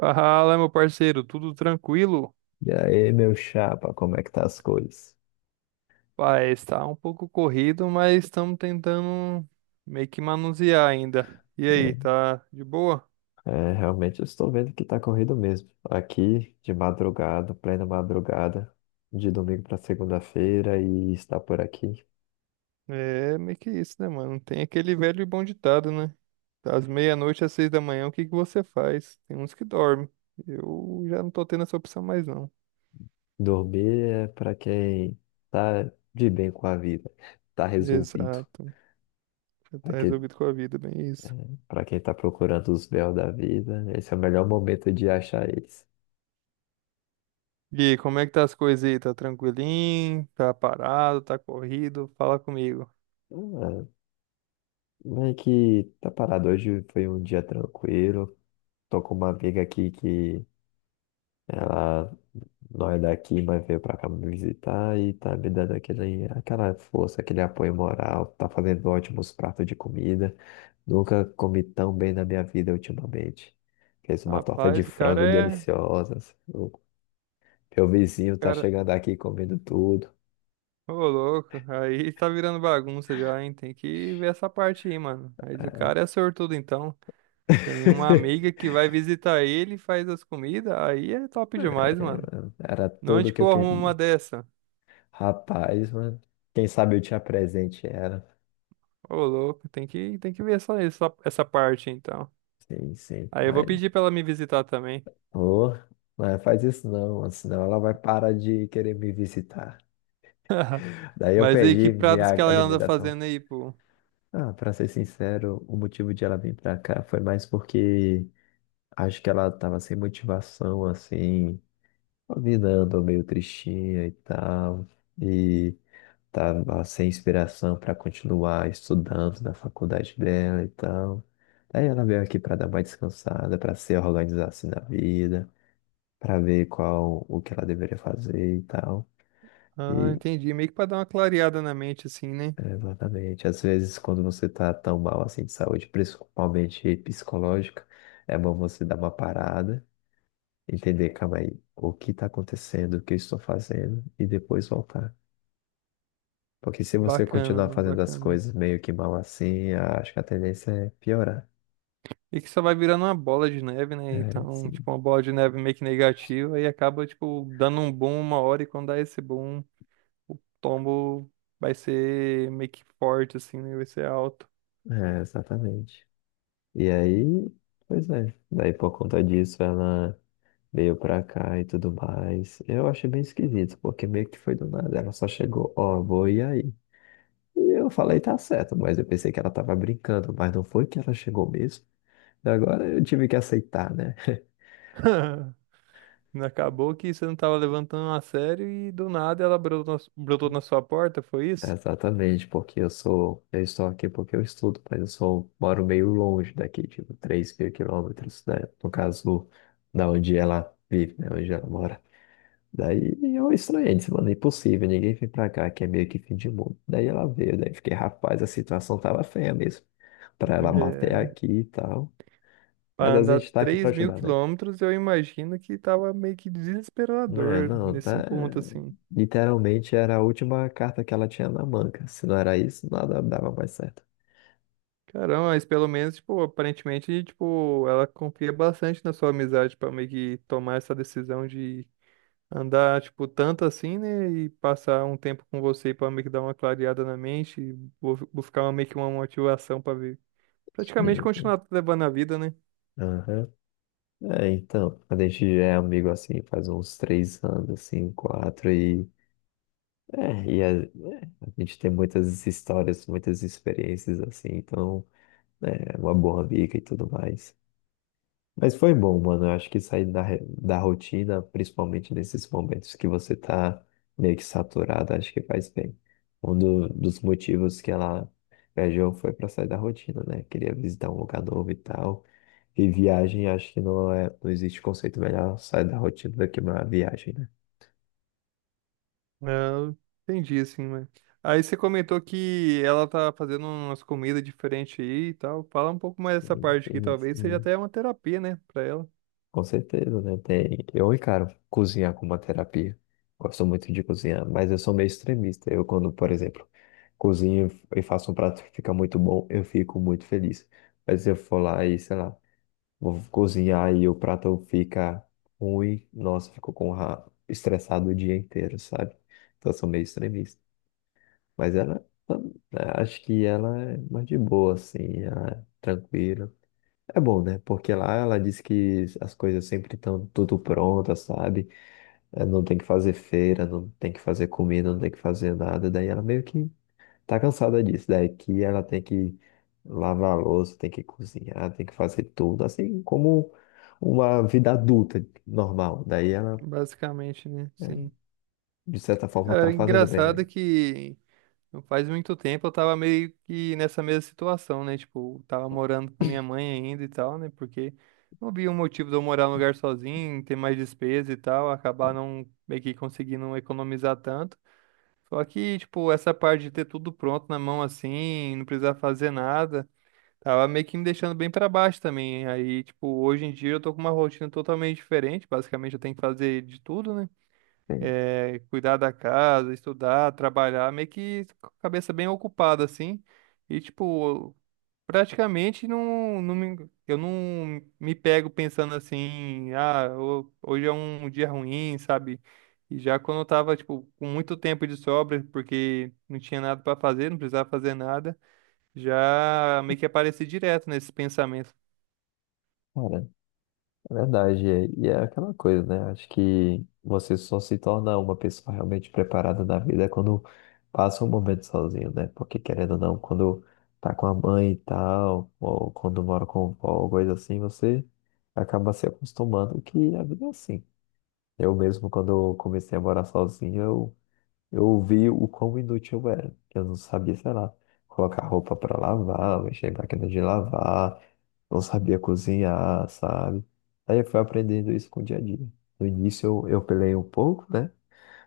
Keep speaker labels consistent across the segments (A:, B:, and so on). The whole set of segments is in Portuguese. A: Fala, meu parceiro, tudo tranquilo?
B: E aí, meu chapa, como é que tá as coisas?
A: Pai, está um pouco corrido, mas estamos tentando meio que manusear ainda. E aí, tá de boa?
B: É, é, realmente eu estou vendo que tá corrido mesmo. Aqui, de madrugada, plena madrugada, de domingo para segunda-feira e está por aqui.
A: É meio que isso, né, mano? Tem aquele velho e bom ditado, né? Das meia-noite às 6 da manhã, o que que você faz? Tem uns que dormem. Eu já não tô tendo essa opção mais, não.
B: Dormir é para quem tá de bem com a vida, tá resolvido.
A: Exato. Já
B: Para
A: tá
B: quem,
A: resolvido com a vida, bem isso.
B: para quem tá procurando os véus da vida, esse é o melhor momento de achar eles.
A: E aí, como é que tá as coisas aí? Tá tranquilinho? Tá parado? Tá corrido? Fala comigo.
B: Ah, meio que tá parado. Hoje foi um dia tranquilo. Tô com uma amiga aqui que ela não é daqui, mas veio pra cá me visitar e tá me dando aquela força, aquele apoio moral, tá fazendo ótimos pratos de comida. Nunca comi tão bem na minha vida ultimamente. Fez uma torta de
A: Rapaz, o cara
B: frango
A: é.
B: deliciosa assim. O Meu vizinho tá
A: Cara,
B: chegando aqui comendo tudo.
A: ô louco, aí tá virando bagunça já, hein? Tem que ver essa parte aí, mano. Mas o cara
B: É.
A: é sortudo, então. Tem uma amiga que vai visitar ele, faz as comidas, aí é top demais,
B: É,
A: mano.
B: mano, era tudo
A: Onde
B: que
A: que
B: eu
A: eu arrumo uma
B: queria.
A: dessa?
B: Rapaz, mano, quem sabe eu te apresente era,
A: Ô louco, tem que ver só essa parte, então.
B: sim, sim,
A: Aí eu vou pedir pra ela me visitar também.
B: oh, mas faz isso não, mano, senão ela vai parar de querer me visitar. Daí eu
A: Mas aí, que
B: perdi minha
A: pratos que ela anda
B: alimentação.
A: fazendo aí, pô?
B: Ah, pra ser sincero, o motivo de ela vir pra cá foi mais porque acho que ela tava sem motivação, assim, a vida andou meio tristinha e tal, e tava sem inspiração pra continuar estudando na faculdade dela e tal. Daí ela veio aqui pra dar uma descansada, pra se organizar assim na vida, pra ver qual o que ela deveria fazer e tal.
A: Ah,
B: E,
A: entendi. Meio que pra dar uma clareada na mente, assim, né?
B: é, exatamente. Às vezes, quando você tá tão mal assim de saúde, principalmente psicológica, é bom você dar uma parada, entender, calma aí, o que tá acontecendo, o que eu estou fazendo, e depois voltar. Porque se você
A: Bacana,
B: continuar
A: mano,
B: fazendo as
A: bacana.
B: coisas meio que mal assim, acho que a tendência é piorar.
A: E que só vai virando uma bola de neve, né?
B: É,
A: Então,
B: sim.
A: tipo, uma bola de neve meio que negativa e acaba, tipo, dando um boom uma hora e quando dá esse boom, o tombo vai ser meio que forte, assim, né? Vai ser alto.
B: É, exatamente. E aí, pois é. Daí, por conta disso, ela veio pra cá e tudo mais. Eu achei bem esquisito, porque meio que foi do nada. Ela só chegou, ó, vou e aí. E eu falei, tá certo, mas eu pensei que ela tava brincando, mas não foi que ela chegou mesmo. E agora eu tive que aceitar, né?
A: Acabou que você não tava levantando a sério e do nada ela brotou, brotou na sua porta, foi isso?
B: Exatamente, porque eu estou aqui porque eu estudo, mas moro meio longe daqui, tipo, 3.000 quilômetros, né? No caso, da onde ela vive, né? Onde ela mora. Daí eu estranhei, disse, mano, é impossível, ninguém vem pra cá, que é meio que fim de mundo. Daí ela veio, daí fiquei, rapaz, a situação tava feia mesmo, pra ela bater
A: É.
B: aqui e tal. Mas
A: Pra
B: a
A: andar
B: gente tá aqui pra
A: 3 mil
B: ajudar, né?
A: quilômetros, eu imagino que tava meio que
B: É,
A: desesperador
B: não,
A: nesse
B: tá.
A: ponto, assim.
B: Literalmente era a última carta que ela tinha na manga. Se não era isso, nada dava mais certo.
A: Caramba, mas pelo menos, tipo, aparentemente, tipo, ela confia bastante na sua amizade pra meio que tomar essa decisão de andar, tipo, tanto assim, né? E passar um tempo com você pra meio que dar uma clareada na mente, e buscar meio que uma motivação pra ver. Praticamente
B: Sim, sim.
A: continuar levando a vida, né?
B: Aham. É, então, a gente já é amigo assim, faz uns 3 anos, assim, quatro, a gente tem muitas histórias, muitas experiências assim, então é uma boa amiga e tudo mais. Mas foi bom, mano. Eu acho que sair da rotina, principalmente nesses momentos que você tá meio que saturado, acho que faz bem. Um dos motivos que ela viajou foi para sair da rotina, né? Queria visitar um lugar novo e tal. E viagem, acho que não é, não existe conceito melhor sair da rotina do que uma viagem, né?
A: Ah, entendi, assim, mas. Aí você comentou que ela tá fazendo umas comidas diferentes aí e tal. Fala um pouco mais dessa
B: Sim,
A: parte aqui,
B: sim,
A: talvez seja
B: sim.
A: até uma terapia, né, pra ela.
B: Com certeza, né? Eu encaro cozinhar como uma terapia. Gosto muito de cozinhar, mas eu sou meio extremista. Eu, quando, por exemplo, cozinho e faço um prato que fica muito bom, eu fico muito feliz. Mas se eu for lá e, sei lá, vou cozinhar e o prato fica ruim, nossa, fico com estressado o dia inteiro, sabe? Então, eu sou meio extremista. Mas ela, tam- Acho que ela é mais de boa, assim, ela é tranquila. É bom, né? Porque lá ela diz que as coisas sempre estão tudo prontas, sabe? Não tem que fazer feira, não tem que fazer comida, não tem que fazer nada. Daí ela meio que tá cansada disso. Daí que ela tem que lavar a louça, tem que cozinhar, tem que fazer tudo, assim como uma vida adulta normal. Daí ela,
A: Basicamente, né?
B: é,
A: Sim.
B: de certa forma, tá
A: Cara,
B: fazendo
A: engraçado é
B: bem.
A: que não faz muito tempo eu tava meio que nessa mesma situação, né? Tipo, tava morando com minha mãe ainda e tal, né? Porque não havia um motivo de eu morar num lugar sozinho, ter mais despesa e tal, acabar não meio que conseguindo economizar tanto. Só que, tipo, essa parte de ter tudo pronto na mão assim, não precisar fazer nada, tava meio que me deixando bem pra baixo também. Aí, tipo, hoje em dia eu tô com uma rotina totalmente diferente, basicamente eu tenho que fazer de tudo, né?
B: Sim,
A: É, cuidar da casa, estudar, trabalhar, meio que com a cabeça bem ocupada, assim. E, tipo, praticamente eu não me pego pensando assim, ah, hoje é um dia ruim, sabe? E já quando eu tava, tipo, com muito tempo de sobra, porque não tinha nada para fazer, não precisava fazer nada, já meio que apareci direto nesses pensamentos.
B: cara. É verdade, e é aquela coisa, né? Acho que você só se torna uma pessoa realmente preparada na vida quando passa um momento sozinho, né? Porque querendo ou não, quando tá com a mãe e tal, ou quando mora com o avô, coisa assim, você acaba se acostumando que a vida é assim. Eu mesmo, quando eu comecei a morar sozinho, eu vi o quão inútil eu era. Eu não sabia, sei lá, colocar roupa pra lavar, mexer em máquina de lavar, não sabia cozinhar, sabe? Aí eu fui aprendendo isso com o dia a dia. No início eu pelei um pouco, né?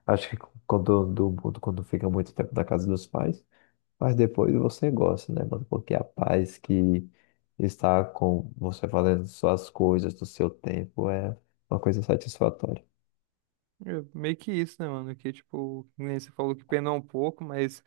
B: Acho que quando fica muito tempo na casa dos pais, mas depois você gosta, né, mano? Porque a paz que está com você fazendo suas coisas do seu tempo é uma coisa satisfatória.
A: É meio que isso, né, mano? Que, tipo, que nem você falou que penou um pouco, mas.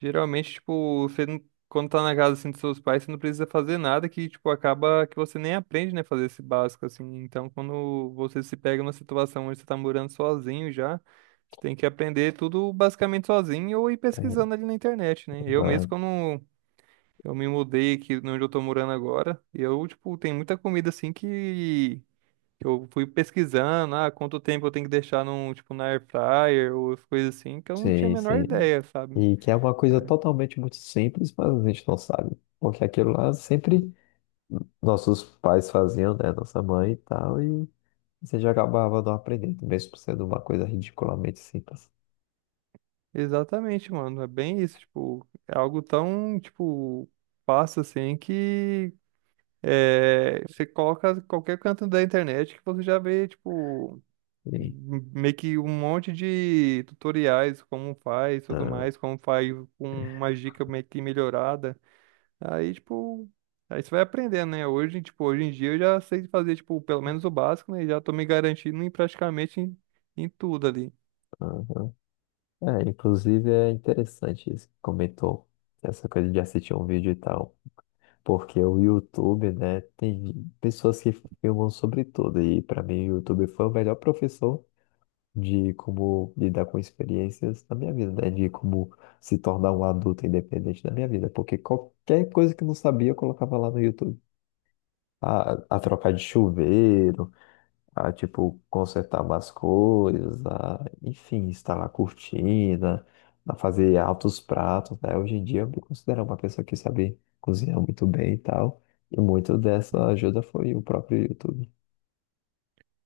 A: Geralmente, tipo, você não, quando tá na casa assim dos seus pais, você não precisa fazer nada que, tipo, acaba que você nem aprende, né, fazer esse básico assim. Então, quando você se pega numa situação onde você tá morando sozinho já, você tem que aprender tudo basicamente sozinho ou ir
B: É,
A: pesquisando ali na internet, né? Eu mesmo,
B: mano,
A: quando eu me mudei aqui de onde eu tô morando agora, eu, tipo, tem muita comida assim que eu fui pesquisando, ah, quanto tempo eu tenho que deixar num, tipo, na air fryer ou as coisas assim, que eu não tinha a
B: sim,
A: menor
B: sim.
A: ideia, sabe?
B: E que é uma coisa
A: É.
B: totalmente muito simples, mas a gente não sabe. Porque aquilo lá sempre nossos pais faziam, né? Nossa mãe e tal, e você já acabava não aprendendo, mesmo sendo uma coisa ridiculamente simples.
A: Exatamente, mano. É bem isso, tipo, é algo tão, tipo, fácil assim que é, você coloca qualquer canto da internet que você já vê, tipo,
B: E,
A: meio que um monte de tutoriais, como faz, tudo
B: ah,
A: mais, como faz com uma dica meio que melhorada. Aí, tipo, aí você vai aprendendo, né? Hoje, tipo, hoje em dia eu já sei fazer, tipo, pelo menos o básico, né? E já tô me garantindo em praticamente, em tudo ali.
B: aham. É, inclusive é interessante isso que comentou, essa coisa de assistir um vídeo e tal. Porque o YouTube, né, tem pessoas que filmam sobre tudo. E para mim o YouTube foi o melhor professor de como lidar com experiências na minha vida, né? De como se tornar um adulto independente na minha vida. Porque qualquer coisa que eu não sabia, eu colocava lá no YouTube. A trocar de chuveiro, a, tipo, consertar umas coisas, a, enfim, instalar cortina, a fazer altos pratos, né? Hoje em dia, eu me considero uma pessoa que sabe cozinhar muito bem e tal. E muito dessa ajuda foi o próprio YouTube.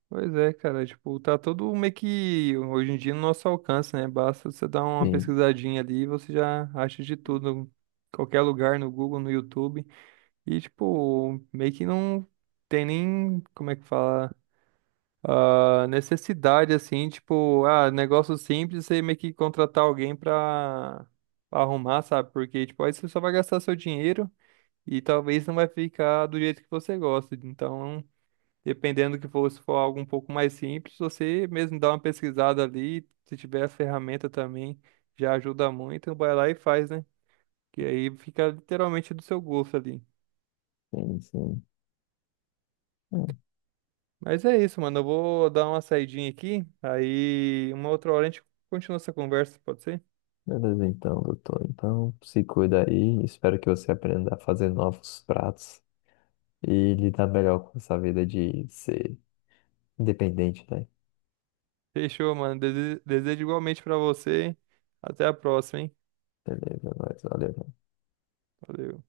A: Pois é, cara, tipo, tá tudo meio que hoje em dia no nosso alcance, né? Basta você dar uma
B: Sim,
A: pesquisadinha ali e você já acha de tudo, qualquer lugar no Google, no YouTube. E, tipo, meio que não tem nem, como é que fala, ah, necessidade, assim, tipo, ah, negócio simples, você meio que contratar alguém pra, pra arrumar, sabe? Porque, tipo, aí você só vai gastar seu dinheiro e talvez não vai ficar do jeito que você gosta. Então. Dependendo do que for, se for algo um pouco mais simples, você mesmo dá uma pesquisada ali, se tiver a ferramenta também, já ajuda muito, vai lá e faz, né? Que aí fica literalmente do seu gosto ali.
B: sim, sim.
A: Mas é isso, mano. Eu vou dar uma saidinha aqui, aí uma outra hora a gente continua essa conversa, pode ser?
B: Beleza, então, doutor. Então, se cuida aí. Espero que você aprenda a fazer novos pratos e lidar melhor com essa vida de ser independente, né?
A: Fechou, mano. Desejo igualmente pra você. Até a próxima, hein?
B: Beleza, nós. Valeu.
A: Valeu.